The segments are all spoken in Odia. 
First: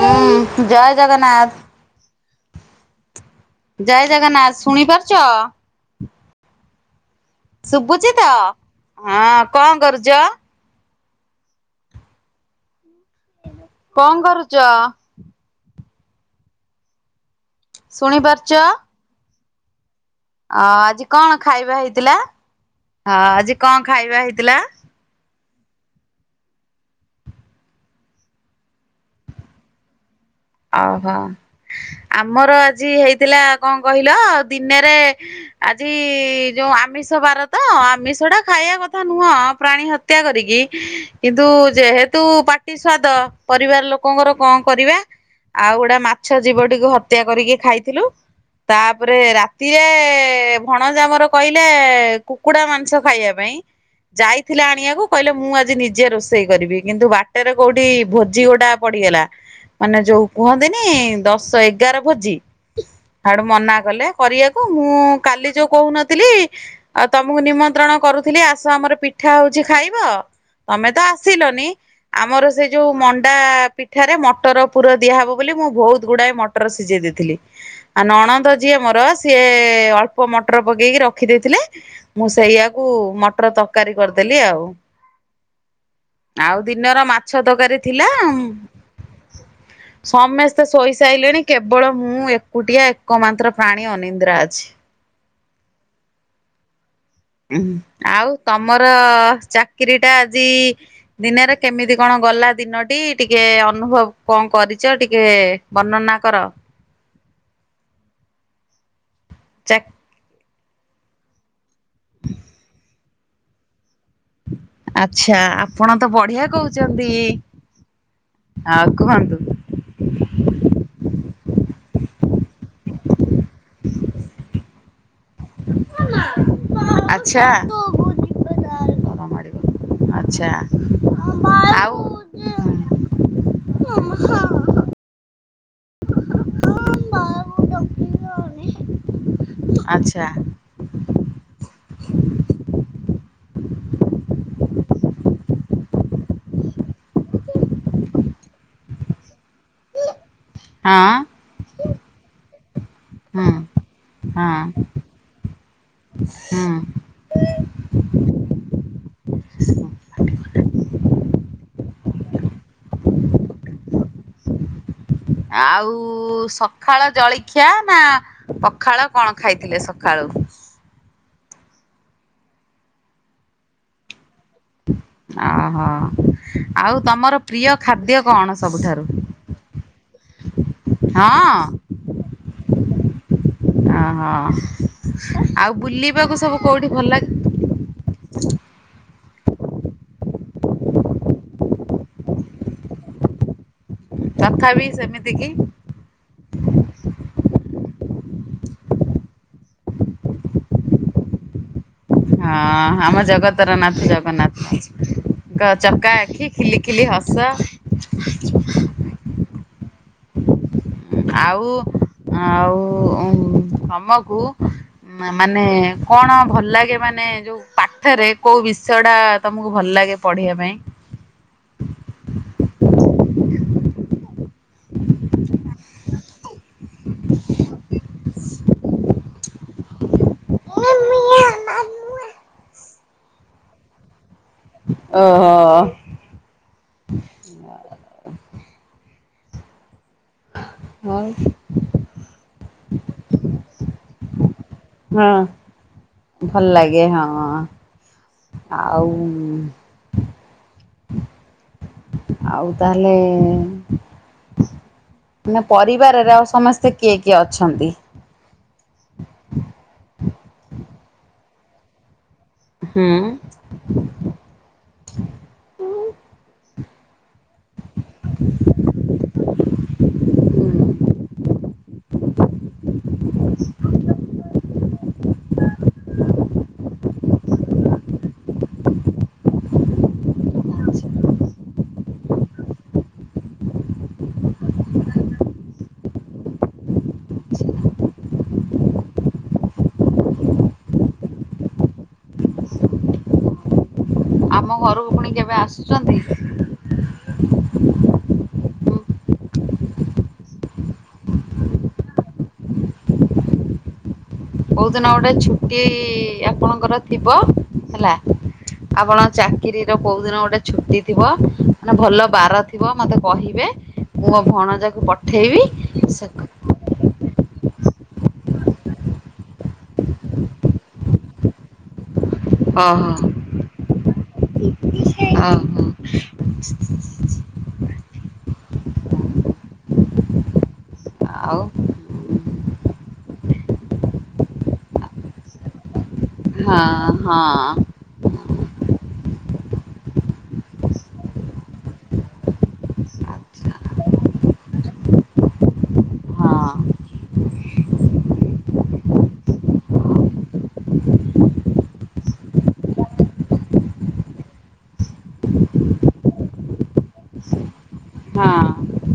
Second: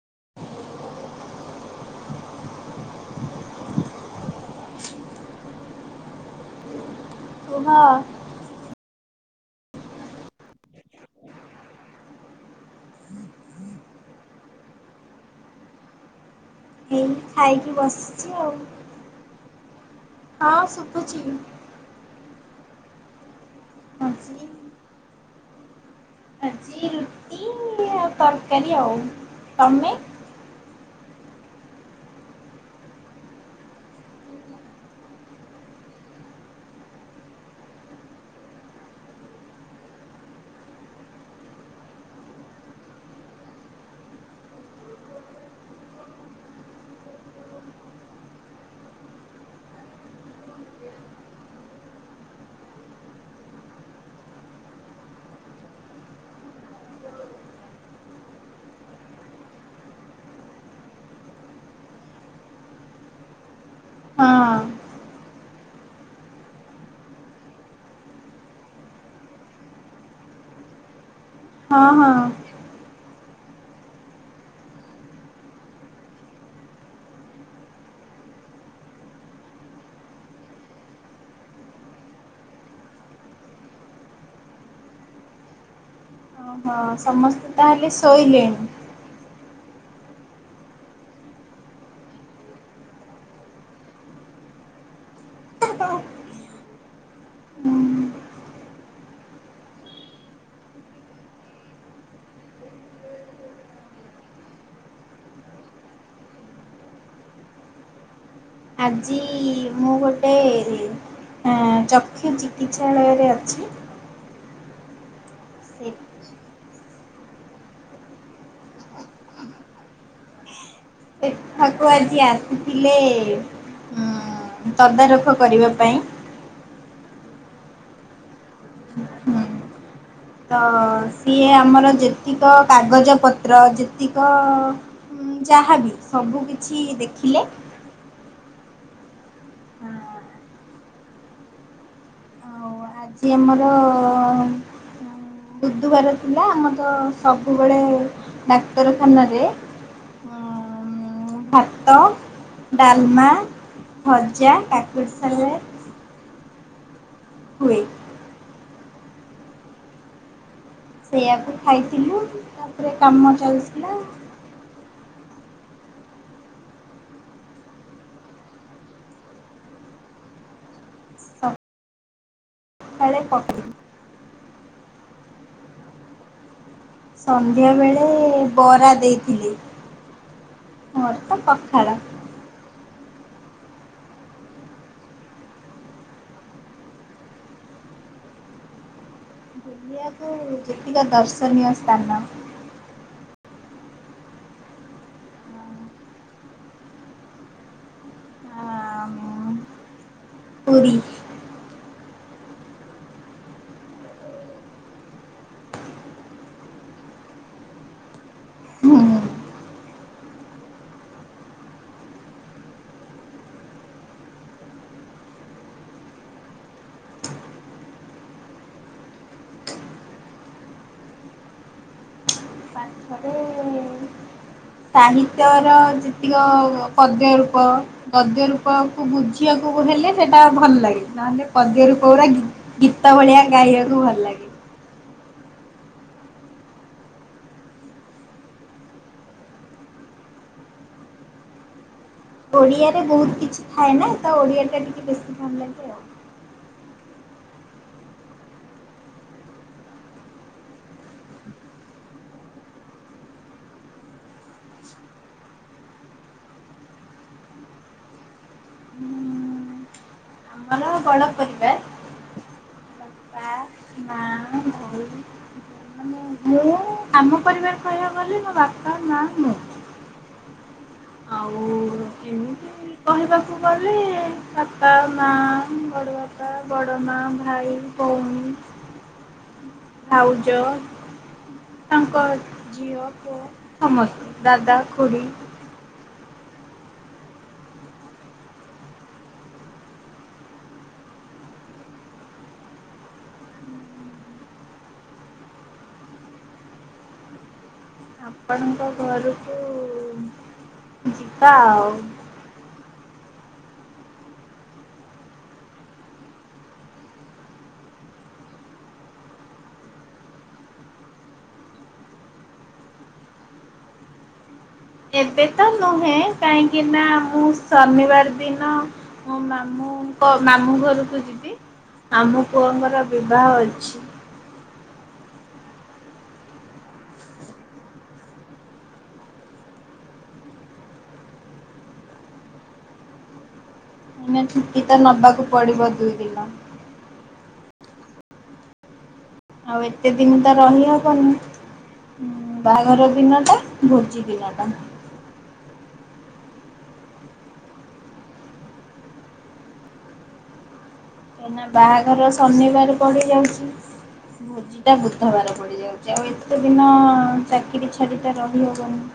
ହୁଁ ଜୟ ଜଗନ୍ନାଥ। ଜୟ ଜଗନ୍ନାଥ ଶୁଣିପାରୁଚ? କୁହ ଶୁଭୁଚି ତ ହଁ କଣ କରୁଚ? କଣ କରୁଚ? ହେଇ ଖାଇକି ଶୁଣି ବସିଚି ଆଉ। ପାରୁଛ? ହଁ ଅ ଆଜି ଶୁଭୁଛି କଣ ଖାଇବା ହେଇଥିଲା ହଁ ଆଜି କଣ ଖାଇବା ଆଜି ହେଇଥିଲା? ଆଜି ରୁଟି ଆଉ ତରକାରୀ ଆଉ ତମେ? ଓହୋ ଆମର ଆଜି ହେଇଥିଲା କଣ କହିଲ ଦିନରେ ଆଜି ଯୋଉ ଆମିଷ ବାର ତ ଆମିଷଟା ଖାଇବା କଥା ନୁହଁ ପ୍ରାଣୀ ହତ୍ ହତ୍ୟା କରିକି କିନ୍ତୁ ଯେହେତୁ ପାଟି ସ୍ବାଦ ପରିବାର ଲୋକଙ୍କର କଣ କରିବା ଆଉ ଗୋଟେ ମାଛ ଜୀବ ଟିକୁ ହତ୍ୟା କରିକି ଖାଇଥିଲୁ ତାପରେ ରାତିରେ ଭଣଜା ଆମର କହିଲେ କୁକୁଡା ମାଂସ ଖାଇବା ପାଇଁ ଯାଇଥିଲେ ଆଣିବାକୁ କହିଲେ ମୁଁ ଆଜି ନିଜେ ରୋଷେଇ କରିବି କିନ୍ତୁ ବାଟରେ କୋଉଠି ଭୋଜି ଗୋଟା ପଡିଗଲା ମାନେ ଯୋଉ କୁହନ୍ତିନି ଦଶ ଏଗାର ଭୋଜି ଆଡୁ ମନା କଲେ ହଁ କରିବାକୁ ମୁଁ କାଲି ଯୋଉ କହୁନଥିଲି ଆଉ ତମକୁ ନିମନ୍ତ୍ରଣ କରୁଥିଲି ଆସ ଆମର ପିଠା ହଉଛି ଖାଇବ ତମେ ତ ଆସ ଆସିଲନି ହଁ ହଁ ଆମର ସେ ଯୋଉ ମଣ୍ଡା ପିଠାରେ ମଟର ପ ଦିଆ ହବ ବୋଲି ମୁଁ ବହୁତ ଗୁଡାଏ ମଟର ସିଝେଇ ଦେଇଥିଲି ଆଉ ନଣନ୍ଦ ଯିଏ ମୋର ସିଏ ଅଳ୍ପ ମଟର ପକେଇକି ରଖି ଦେଇେଇଥିଲେ ମୁଁ ସେଇଆକୁ ମଟର ତରକାରୀ କରିଦେଲି ଆଉ ଆଉ ଓହୋ ଦିନର ମାଛ ସମସ୍ତେ ତରକାରୀ ତାହେଲେ ଥିଲା ଶୋଇଲେଣି ସମସ୍ତେ ଶୋଇସାରିଲେଣି କେବଳ ମୁଁ ଏକୁଟିଆ ଏକ ମାତ୍ର ପ୍ରାଣୀ ଅନିନ୍ଦ୍ରା ଅଛି ଉ ଆଉ ତମର ଚାକିରିୀ ଟା ଆଜି ଦିନରେ କେମିତି କଣ ଗଲା ଦିନଟି ଟିକେ ଅନୁଭବ କଣ କରିଛ ଟିକେ ବର୍ଣ୍ଣନା କର ଆଜି ଚା ମୁଁ ଗୋଟେ ଆ ଚକ୍ଷୁ ଚିକିତ୍ସାଳୟରେ ଅଛି ଆଛା ସେ ଆପଣ ତ ବଢିଆ କହୁଛନ୍ତି ଆ କୁହନ୍ତୁ ଠାକୁ ଆଜି ଆସିଥିଲେ ଉ ତଦାରଖ କରିବା ପାଇଁ ଆଚ୍ଛା ହୁଁ ଆଉ ଆଚ୍ଛା ତ ସିଏ ଆମର ହଁ ଯେତିକ କାଗଜପତ୍ର ଯେତିକ ଯାହାବି ସବୁ କିିଛି ଦେଖିଲେ ଆଚ୍ଛା ଆଉ ଆଜି ଆମର ବୁଧବାର ଥିଲା ଆମର ତ ସବୁବେଳେ ଡାକ୍ତରଖାନାରେ ହଁ ଭାତ ଡାଲମା ହଁ ଭଜା ହଁ କାକୁଡ଼ି ସାଲେଡ୍ ହଁ ହୁଏ ସେଇଆକୁ ଖାଇଥିଲୁ ତାପରେ କାମ ଚାଲିଥିଲା ହ ଆଉ ସକାଳ ଜଳଖିଆ ନା ପଖାଳ କଣ ଖାଇଥିଲେ ସକାଳୁ ସକାଳେ ପକ୍ ଓ ହୋ ଆଉ ତମର ପ୍ରିୟ ସନ୍ଧ୍ୟାବେଳେ ଖାଦ୍ୟ କଣ ବରା ସବୁଠାରୁ ଦେଇଥିଲେ ମୋର ତ ହଁ ପଖାଳ ଓହୋ ଆଉ ବୁଲିବାକୁ ସବୁ କୋଉଠି ଭଲ ଲାଗେ ମୋତେ ଯେତିକ ଦର୍ଶନୀୟ ସ୍ଥାନ ତଥାପି ସେମିତି କି। ପୁରୀ। ହଁ ଆମ ଜଗତର ନାଥ ଜଗନ୍ନାଥ। ଚକା ଆଖି, ଖିଲି ଖିଲି ହସ। ଆଉ ଆଉ ତମକୁ ମାନେ କଣ ଭଲ ଲାଗେ ମାନେ ପାଠରେ କୋଉ ବିଷୟ ଟା ତମକୁ ଭଲ ଲାଗେ ପଢିବା ପାଇଁ? ସାହିତ୍ୟର ଯୋ ଉ ପଦ୍ୟ ରୂପ ପଦ୍ୟ ରୂପକୁ ବୁଝିବାକୁ ହେଲେ ସେଟା ଭଲ ଲାଗେ ଓହୋ ନହେଲେ ପଦ୍ୟ ରୂପଗୁରା ଗୀତ ଭଳିଆ ଗାଇବାରୁ ଭଲ ଲାଗେ। ଓହୋଃ। [inaudible] [unintelligible] ଓଡିଆରେ ବହୁତ କିଛି ଥାଏ ନା ତ ଓଡିଆ ଟା ଟିକେ ବେଶୀ ଭଲ ଲାଗେ ଆଉ। ଭଲ ଲାଗେ ହଁ। ଆଉ ଆଉ ତାହାଲେ ପରିବାରର ଆଉ ସମସ୍ତେ କିଏ କିଏ ଅଛନ୍ତି? [inaudible] ଆମର ବଡ ପରିବାର। ହୁଁ। ବାପା [unintelligible] ଆମ ପରିବାର କହିବାକୁ ଗଲେ ମୋ ବାପା, ମା, ମୁଁ। ଆଉ ଏମିତି କହିବାକୁ ଗଲେ ବାପା, ମା, ବଡ଼ ବାପା, ବଡ଼ ମା, ଭାଇ, ଭଉଣୀ ଭାଉଜ ତାଙ୍କ ଝିଅ, ପୁଅ ସମସ୍ତେ ଦାଦା, ଖୁଡି ଆମ ଘରକୁ ପୁଣି କେବେ ଆସୁଛନ୍ତି? ଆପଣଙ୍କ ଘରକୁ ଯିବା ଆଉ। କୋଉ ଦିନ ଗୋଟେ ଛୁଟି ଆପଣଙ୍କର ଥିବ ହେଲା ଆପଣ ଚାକିରୀର କୋଉ ଦିନ ଗୋଟେ ଛୁଟି ଥିବ ମାନେ ଭଲ ବାର ଥିବ ମତେ କହିବେ ମୁଁ ମୋ ଭଣଜାକୁ ଏବେ ପଠେଇବି ତ ନୁହେଁ କାହିଁକି ନା ମୁଁ ଶନିବାର ଦିନ ମୋ ମାମୁଁଙ୍କ ମାମୁଁ ଘରକୁ ଯିବି। ଆମ ପୁଅଙ୍କର ଓହୋ ବିବାହ ଅଛି। [unintelligible] ଆଉ? ମତେ ଛୁଟି ତ ନବାକୁ ପଡିବ ଦୁଇ ଦିନ। ହଁ ହଁ। ଆଉ ଏତେ ଦିନ ତ ରହିହବନି। ବାହାଘର ଦିନ ଟା, ଆଚ୍ଛା ଭୋଜି ଦିନ ଟା। ହଁ କାହିଁକି ନା ବାହାଘର ଶନିବାରେ ପଡି ଯାଉଛି। ଭୋଜି ଟା ବୁଧବାରେ ପଡିଯାଉଛି। ଆଉ ଏତେ ଦିନ ଚାକିରିୀ ଛାଡି ତ ହଁ ରହିହବନି।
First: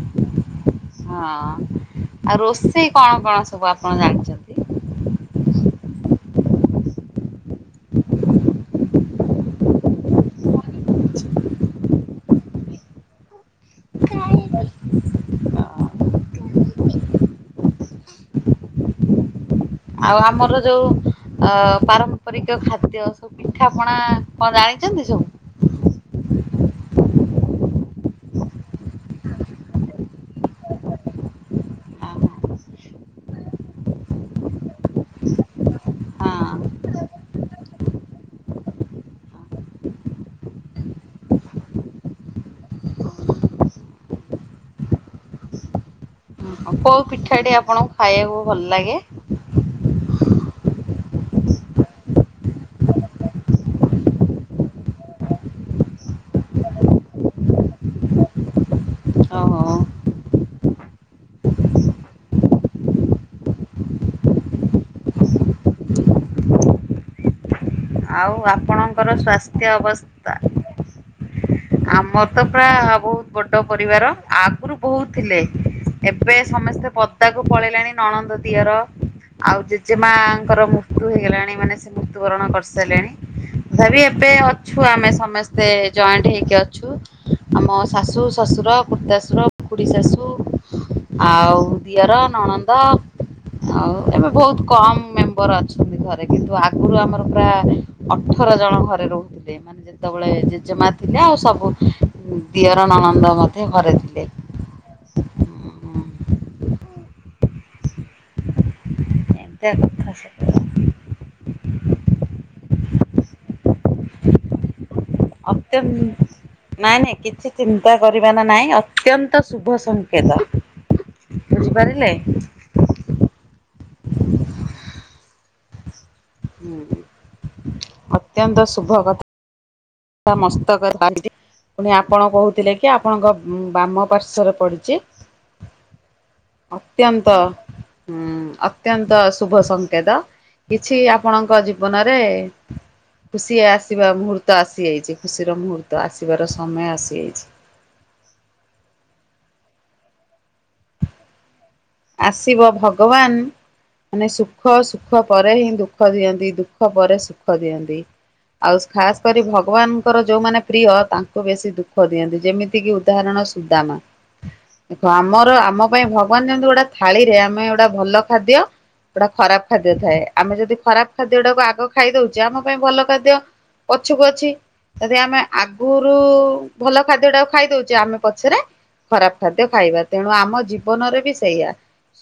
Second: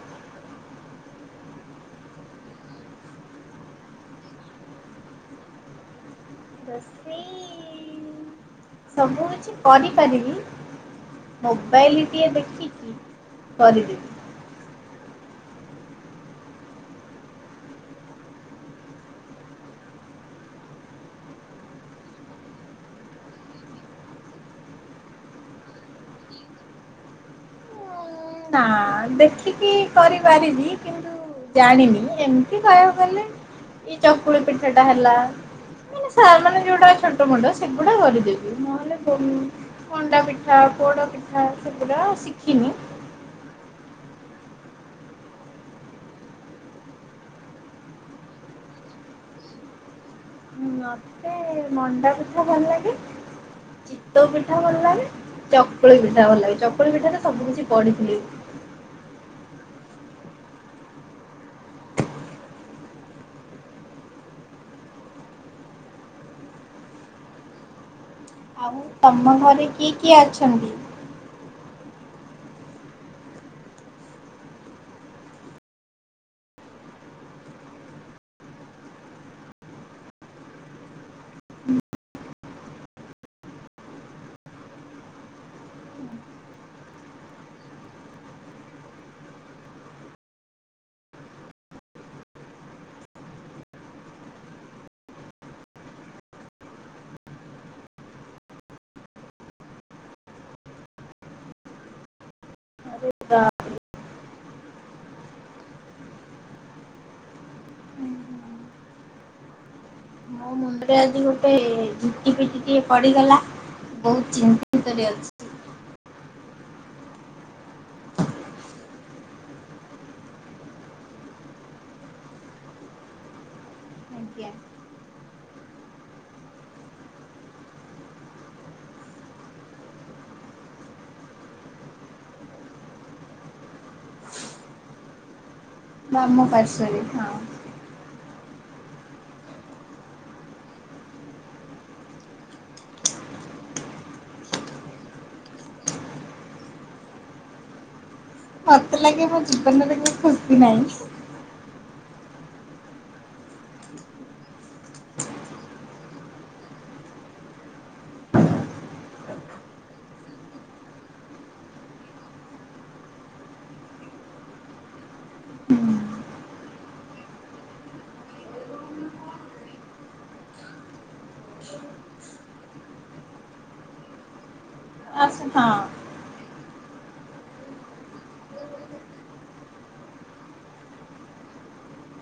ହଁ। ଆଉ ରୋଷେଇ କଣ କଣ ସବୁ ଆପଣ ଜାଣିଛନ୍ତି? ରୋଷେଇ ସବୁ କିଛି କରିପାରିବି ମୋବାଇଲଟିଏ ଦେଖିକି। କରିଦେ। ଆଉ ଆମର ଯୋଉ ଅ ପାରମ୍ପରିକ ଖାଦ୍ୟ ସବୁ। ପିଠାପଣା କଣ ଜାଣିଛନ୍ତି ସବୁ। ନାଁ ଦେଖିକି କରିପାରିବି କିନ୍ତୁ। ଜାଣିନି ଏମିତି କହିବାକୁ ଗଲେ ଏଇ ଚକୁଳି ପିଠା ଟା ହେଲା। ମାନେ ସାର୍ ମାନେ ଯୋଉଟା ଛୋଟ ମୁଣ୍ଡ ସେଗୁଡା କରିଦେବି ନହେଲେ କହୁନ। ମଣ୍ଡା ପିଠା ପୋଡ ପିଠା ସେଗୁଡା ଶିଖିନି। କୋଉ ପିଠାଟି ଆପଣଙ୍କୁ ଖାଇବାକୁ ଭଲ ଲାଗେ? ହୁଁ ମତେ ମଣ୍ଡା ପିଠା ଭଲ ଲାଗେ। ଚିତଉ ପିଠା ଭଲ ଲାଗେ ଚକୁଳି ପିଠା ଭଲ ଲାଗେ ଚକୁଳି ପିଠାଟା ସବୁ କିିଛି ପଡିଥିଲେ। ଓ ହଉ। ଆଉ ଆପଣଙ୍କର ତମ ଘରେ ସ୍ୱାସ୍ଥ୍ୟ କିଏ କିଏ ଅବସ୍ଥା। ଅଛନ୍ତି? ଆମର ତ ପୁରା ବହୁତ ବଡ ପରିବାର ଆଗରୁ ବହୁତ ଥିଲେ। ଏବେ ସମସ୍ତେ ପଦାକୁ ପଳେଇଲେଣି ନଣନ୍ଦ ଦତିଆର। ଆଉ ଜେଜେ ମାଙ୍କର ମୃତ୍ୟୁ ହେଇଗଲାଣି ମାନେ ସେ ମୃତ୍ୟୁବରଣ କରିସାରିଲେଣି। ତଥାପି ଏବେ ଅଛୁ ଆମେ ସମସ୍ତେ ଜଏଣ୍ଟ ହେଇକି ଅ ଛୁ ଆମ ଶାଶୁ ଶଶୁର ଖୁର୍ତାଶୁର ଖୁଡୀଶାଶୁ। ଆଉ ଦିଅର ନଣନ୍ଦ। ଏବେ ବହୁତ କମ ମେମ୍ବର ଅଛନ୍ତି ଘରେ କିନ୍ତୁ ଆଗରୁ ଆମର ପୁରା। ଅଠର ଜଣ ଘରେ ରହୁଥିଲେ ମାନେ ଯେତେବେଳେ ଜେଜେମା ଥିଲେ ଆଉ ସବୁ। ଦଅର ନଣନ୍ଦ ମଧ୍ୟ ଘରେ ଥିଲେ। ଏନ୍ତିଆ କଥା ମୋ ସବୁ ଆଉ। ମୁଣ୍ଡରେ ଆଜି ଗୋଟେ ଝିଟି ପିଟି ଟିକେ ପଡିଗଲା ବହୁତ ଚିନ୍ତିନ୍ତରେ ଅଛି। ଅତ୍ୟନ୍ ନାଇଁ ନାଇଁ କିଛି ଚିନ୍ତା କରିବର ନାଇଁ ଅତ୍ୟନ୍ତ ଶୁଭ ସଂକେତ। ବୁଝିପାରିଲେ। ଆଜ୍ଞା। ହୁଁ ଅତ୍ୟନ୍ତ ଶୁଭ କଥା। ମସ୍ତ କରେ ଆଜି। ପୁଣି ଆପଣ କହୁଥିଲେ କି ଆପଣଙ୍କ ବାମ ପାର୍ଶ୍ଵରେ ପଡିଛି। ବାମ ପାର୍ଶ୍ଵରେ ହଁ ଅତ୍ୟନ୍ତ। ହୁଁ ଅତ୍ୟନ୍ତ ଶୁଭ ସଂକେତ କିଛି ଆପଣଙ୍କ ଜୀବନରେ। ଖୁସି ଆସିବା ମୁହୂର୍ତ୍ତ ଆସିଯାଇଛି ଖୁସିର ମୁହୂର୍ତ୍ତ ଆସିବାର ସମୟ ଆସିଯାଇଛି। ମତେ ଲାଗେ ମୋ ଜୀବନରେ କେବେ ଖୁସି ନାହିଁ। ଆସିବ ଭଗବାନ। ମାନେ ସୁଖ ସୁଖ ପରେ ହିଁ ଦୁଃଖ ଦିଅନ୍ତି ଦୁଃଖ ପରେ ସୁଖ ଦିଅନ୍ତି। ଆଉ ଖାସ କରି ଭଗବାନଙ୍କର ଯୋଉମାନେ ପ୍ରିୟ ତାଙ୍କୁ ବେଶୀ ଦୁଃଖ ଦିଅନ୍ତି ଯେମିତି କିି ଉଦାହରଣ। ସୁଦାମା ଦେଖ ଆମର ଆମ ପାଇଁ ଭ ବାନ ଗୋଟେ ଥାଳି ରେ ଆମେ ଗୋଟା ଭଲ ଖାଦ୍ୟ। ଗୋଟା ଖରାପ ଖାଦ୍ୟ ଥାଏ ଆମେ ଯଦି ଖରାପ ଖାଦ୍ୟ ଟାକୁ ଆଗ ଖାଇ ଦଉଛେ ଆମ ପାଇଁ ଭଲ ଖାଦ୍ୟ। ପଛକୁ ଅଛି। ଯଦି ଆମେ ଆସ ହଁ ଆଗରୁ ଭଲ ଖାଦ୍ୟ ଟାକୁ ଖାଇଦଉଛେ ଆମେ ପଛରେ। ଖରାପ ଖାଦ୍ୟ ଖାଇବା ତେଣୁ ଆମ ଜୀବନରେ ବି ସେଇଆ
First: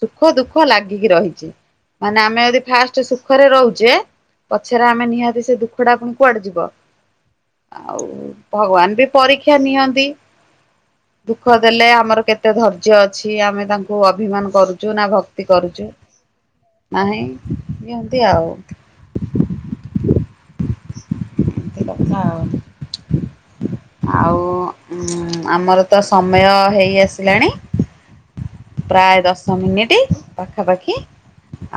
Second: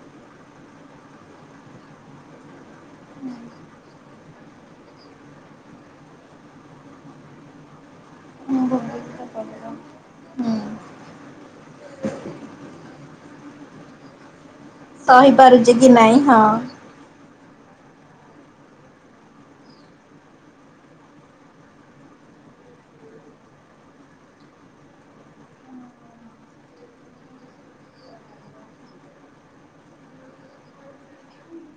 ସୁଖ ଦୁଃଖ ଲାଗିକି ରହିଛି। ମାନେ ଆମେ ଯଦି ଫାଷ୍ଟ ସୁଖରେ ରହୁଛେ, ପଛରେ ଆମେ ନିହାତି ସେ ଦୁଃଖଟା ପୁଣି କୁଆଡେ ଯିବ, ଆଉ ହୁଁ ଭଗବାନ ବି ଭୋଗିବାକୁ ତ ପରୀକ୍ଷା ନିଅନ୍ତି, ପଡ଼ିବ। ଦୁଃଖ ଦେଲେ ଆମର କେତେ ଧୈର୍ଯ୍ୟ ଅଛି ଆମେ ତାଙ୍କୁ ଅଭିମାନ କରୁ, ଚୁନା ଭକ୍ତି ସହିପାରୁଛି କରୁଛୁ, କି ନାଇଁ ହଁ ନାହିଁ ଯେମିତି ଆଉ, କଥା ଆଉ, ଆଉ ଉଁ ଆମର ତ ସମୟ ହେଇ ଆସିଲାଣି, ପ୍ରାୟ ଦଶ ମିନିଟି ପାଖାପାଖି,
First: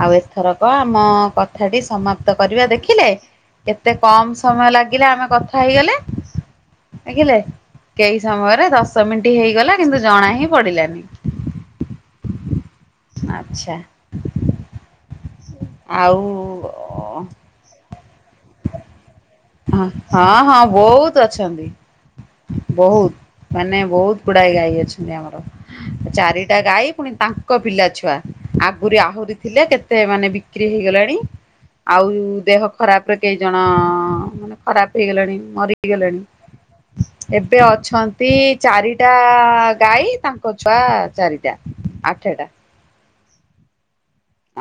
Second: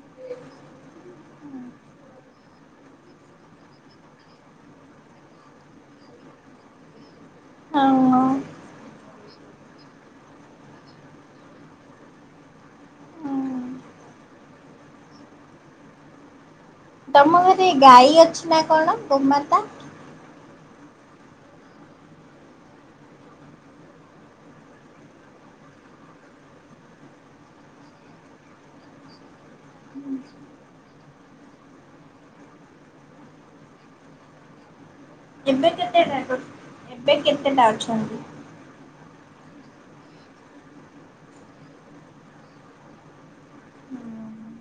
ଆଉ ଏଥର କଁ ଆମ କଥାଟି ସମାପ୍ତ କରିବା ଦେଖିଲେ, କେତେ କମ ସମୟ ଲାଗିଲା ଆମେ କଥା ହେଇଗଲେ, ଦେଖିଲେ ହଁ କେହି ହଁ। ସମୟରେ ଦଶ ମିନିଟି ହେଇଗଲା କିନ୍ତୁ ଜଣା ହିଁ ପଡ଼ିଲାନି, ଆଚ୍ଛା, ଆଉ, ତମ ଘରେ ଗାଈ ଅଛି ନା କଣ ଗୋଉ ମାତା? ହଁ-ହଁ-ହଁ ବହୁତ୍ ଅଛନ୍ତି, ବହୁତ୍ ମାନେ ବହୁତ୍ ଗୁଡାଏ ଗାଈ ଅଛନ୍ତି ଆମର, ଚାରିଟା ଗାଈ ପୁଣି ତାଙ୍କ ପିଲା ଛୁଆ, ଆଗୁରି ଆହୁରି ଥିଲେ କେତେ ମାନେ ବିକ୍ରି ହେଇଗଲାଣି, ଆଉ ଦେହ ଖରାପ୍ ପେ କେେଇ ଜଣ, ମାନେ ଖରାପ୍ ହେଇଗଲାଣି ଏବେ କେତେଟା ମରିଗଲେଣି ଏବେ ଅଛନ୍ତି, ଚାରିଟା ଗାଈ ତାଙ୍କ ଛୁଆ ଚାରିଟା ଆଠେଟା,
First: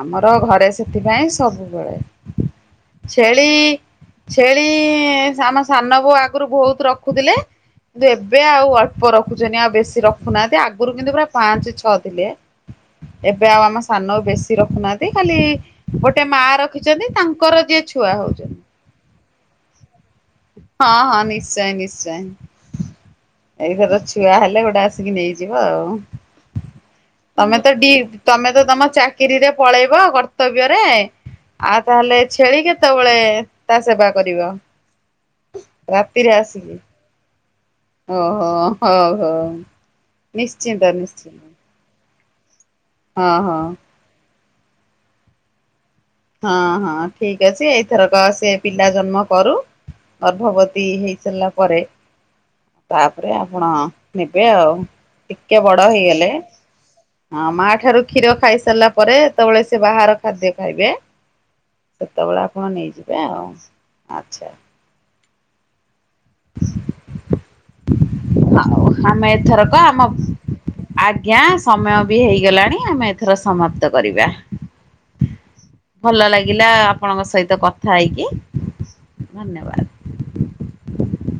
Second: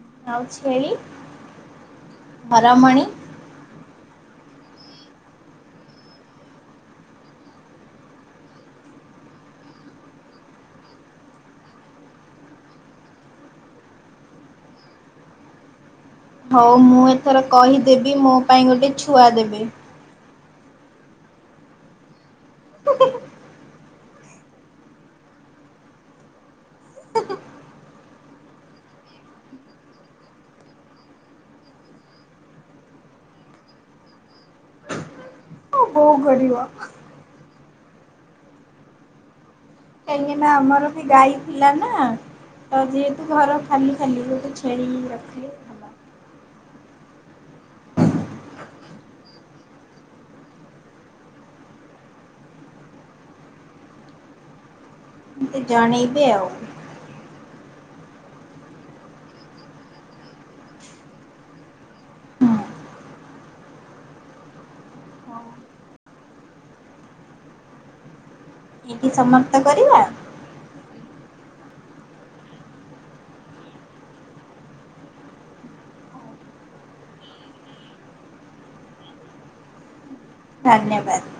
ଆମର ଆଉ ଘରେ ଛେଳି ସେଥିପାଇଁ ସବୁବେଳେ ସେ, ଘରମଣି ଛେଳି-ଛେଳି ଆମ ସାନକୁ ଆଗରୁ ବହୁତ୍ ରଖୁଥିଲେ, କିନ୍ତୁ ଏବେ ଆଉ ଅଳ୍ପ ରଖୁଛନ୍ତି ଆଉ ବେଶୀ ରଖୁନାହାନ୍ତି ଆଗରୁ କିନ୍ତୁ ପ୍ରାୟ ପାଞ୍ଚ ଛଅ ଥିଲେ, ଏବେ ଆଉ ଆମ ସାନ ବେଶୀ ରଖୁନାହାନ୍ତି ଖାଲି, ଗୋଟେ ମା ହଉ ମୁଁ ରଖିଛନ୍ତି ଏଥର ତାଙ୍କର ଯିଏ କହିଦେବି ଛୁଆ ମୋ ହଉଛନ୍ତି, ପାଇଁ ଗୋଟେ ଛୁଆ ଦେବେ। ହଁ-ହଁ ନିଶ୍ଚ-ନିଶ୍ଚୟ, ଏଇ ଘର ଛୁଆ ହେଲେ ଗୋଟେ ଆସିକି ନେଇଯିବ ଆଉ, ତମେ ତ ଡି ତମେ ତ ତମ ଚାକିରୀରେ ପଳେଇବ କର୍ତ୍ତବ୍ୟରେ, ଆଉ ତାହେଲେ ଛେଳି କେତେବେଳେ ତା ସେବା କରିବ, ମୋ ବୋଉ ରାତିରେ କରିବ ଆସିକି, ଓହୋ ହଉ-ହଉ, ଇନା ଆମର ବି ଗାଈ, ଥିଲା ନା ତ ଯେହେତୁ ହଁ ଘର ହଁ ଖାଲି-ଖାଲି ଗୋଟେ ଛେଳିିକ ରଖିଲି, ହଁ-ହଁ ଠିକ୍ ଅଛି ଏଇଥରକ ସେ ପିଲା ଜନ୍ମ କରୁ, ଗର୍ଭବତୀ ହେଇ ସାରିଲା ପରେ, ତାପରେ ଆପଣ ନେବେ ଆଉ ମତେ ଟିକେ ବଡ଼ ଜଣେଇବେ ହେଇଗଲେ, ଆଉ। ହଁ ମା ଠାରୁ କ୍ଷୀର ଖାଇସାରିଲା ପରେ ଯେତେବେଳେ ସେ ବାହାର ଖାଦ୍ୟ ଖାଇବେ, ସେତେବେଳେ ଆପଣ ନେଇଯିବେ ଆଉ ଆଚ୍ଛା, ଆଉ ଏଇଠି ଆମେ ସମାପ୍ତ ଏଥର କ କରିବା ଆମ, ଆଜ୍ଞା ସମୟ ବି ହେଇଗଲାଣି ଆମେ ଏଥର ସମାପ୍ତ କରିବା, ଭଲ ଲାଗିଲା ଆପଣଙ୍କ ସହିତ କଥା ହେଇକି ଧନ୍ୟବାଦ, ଆଜ୍ଞା ମେମ୍,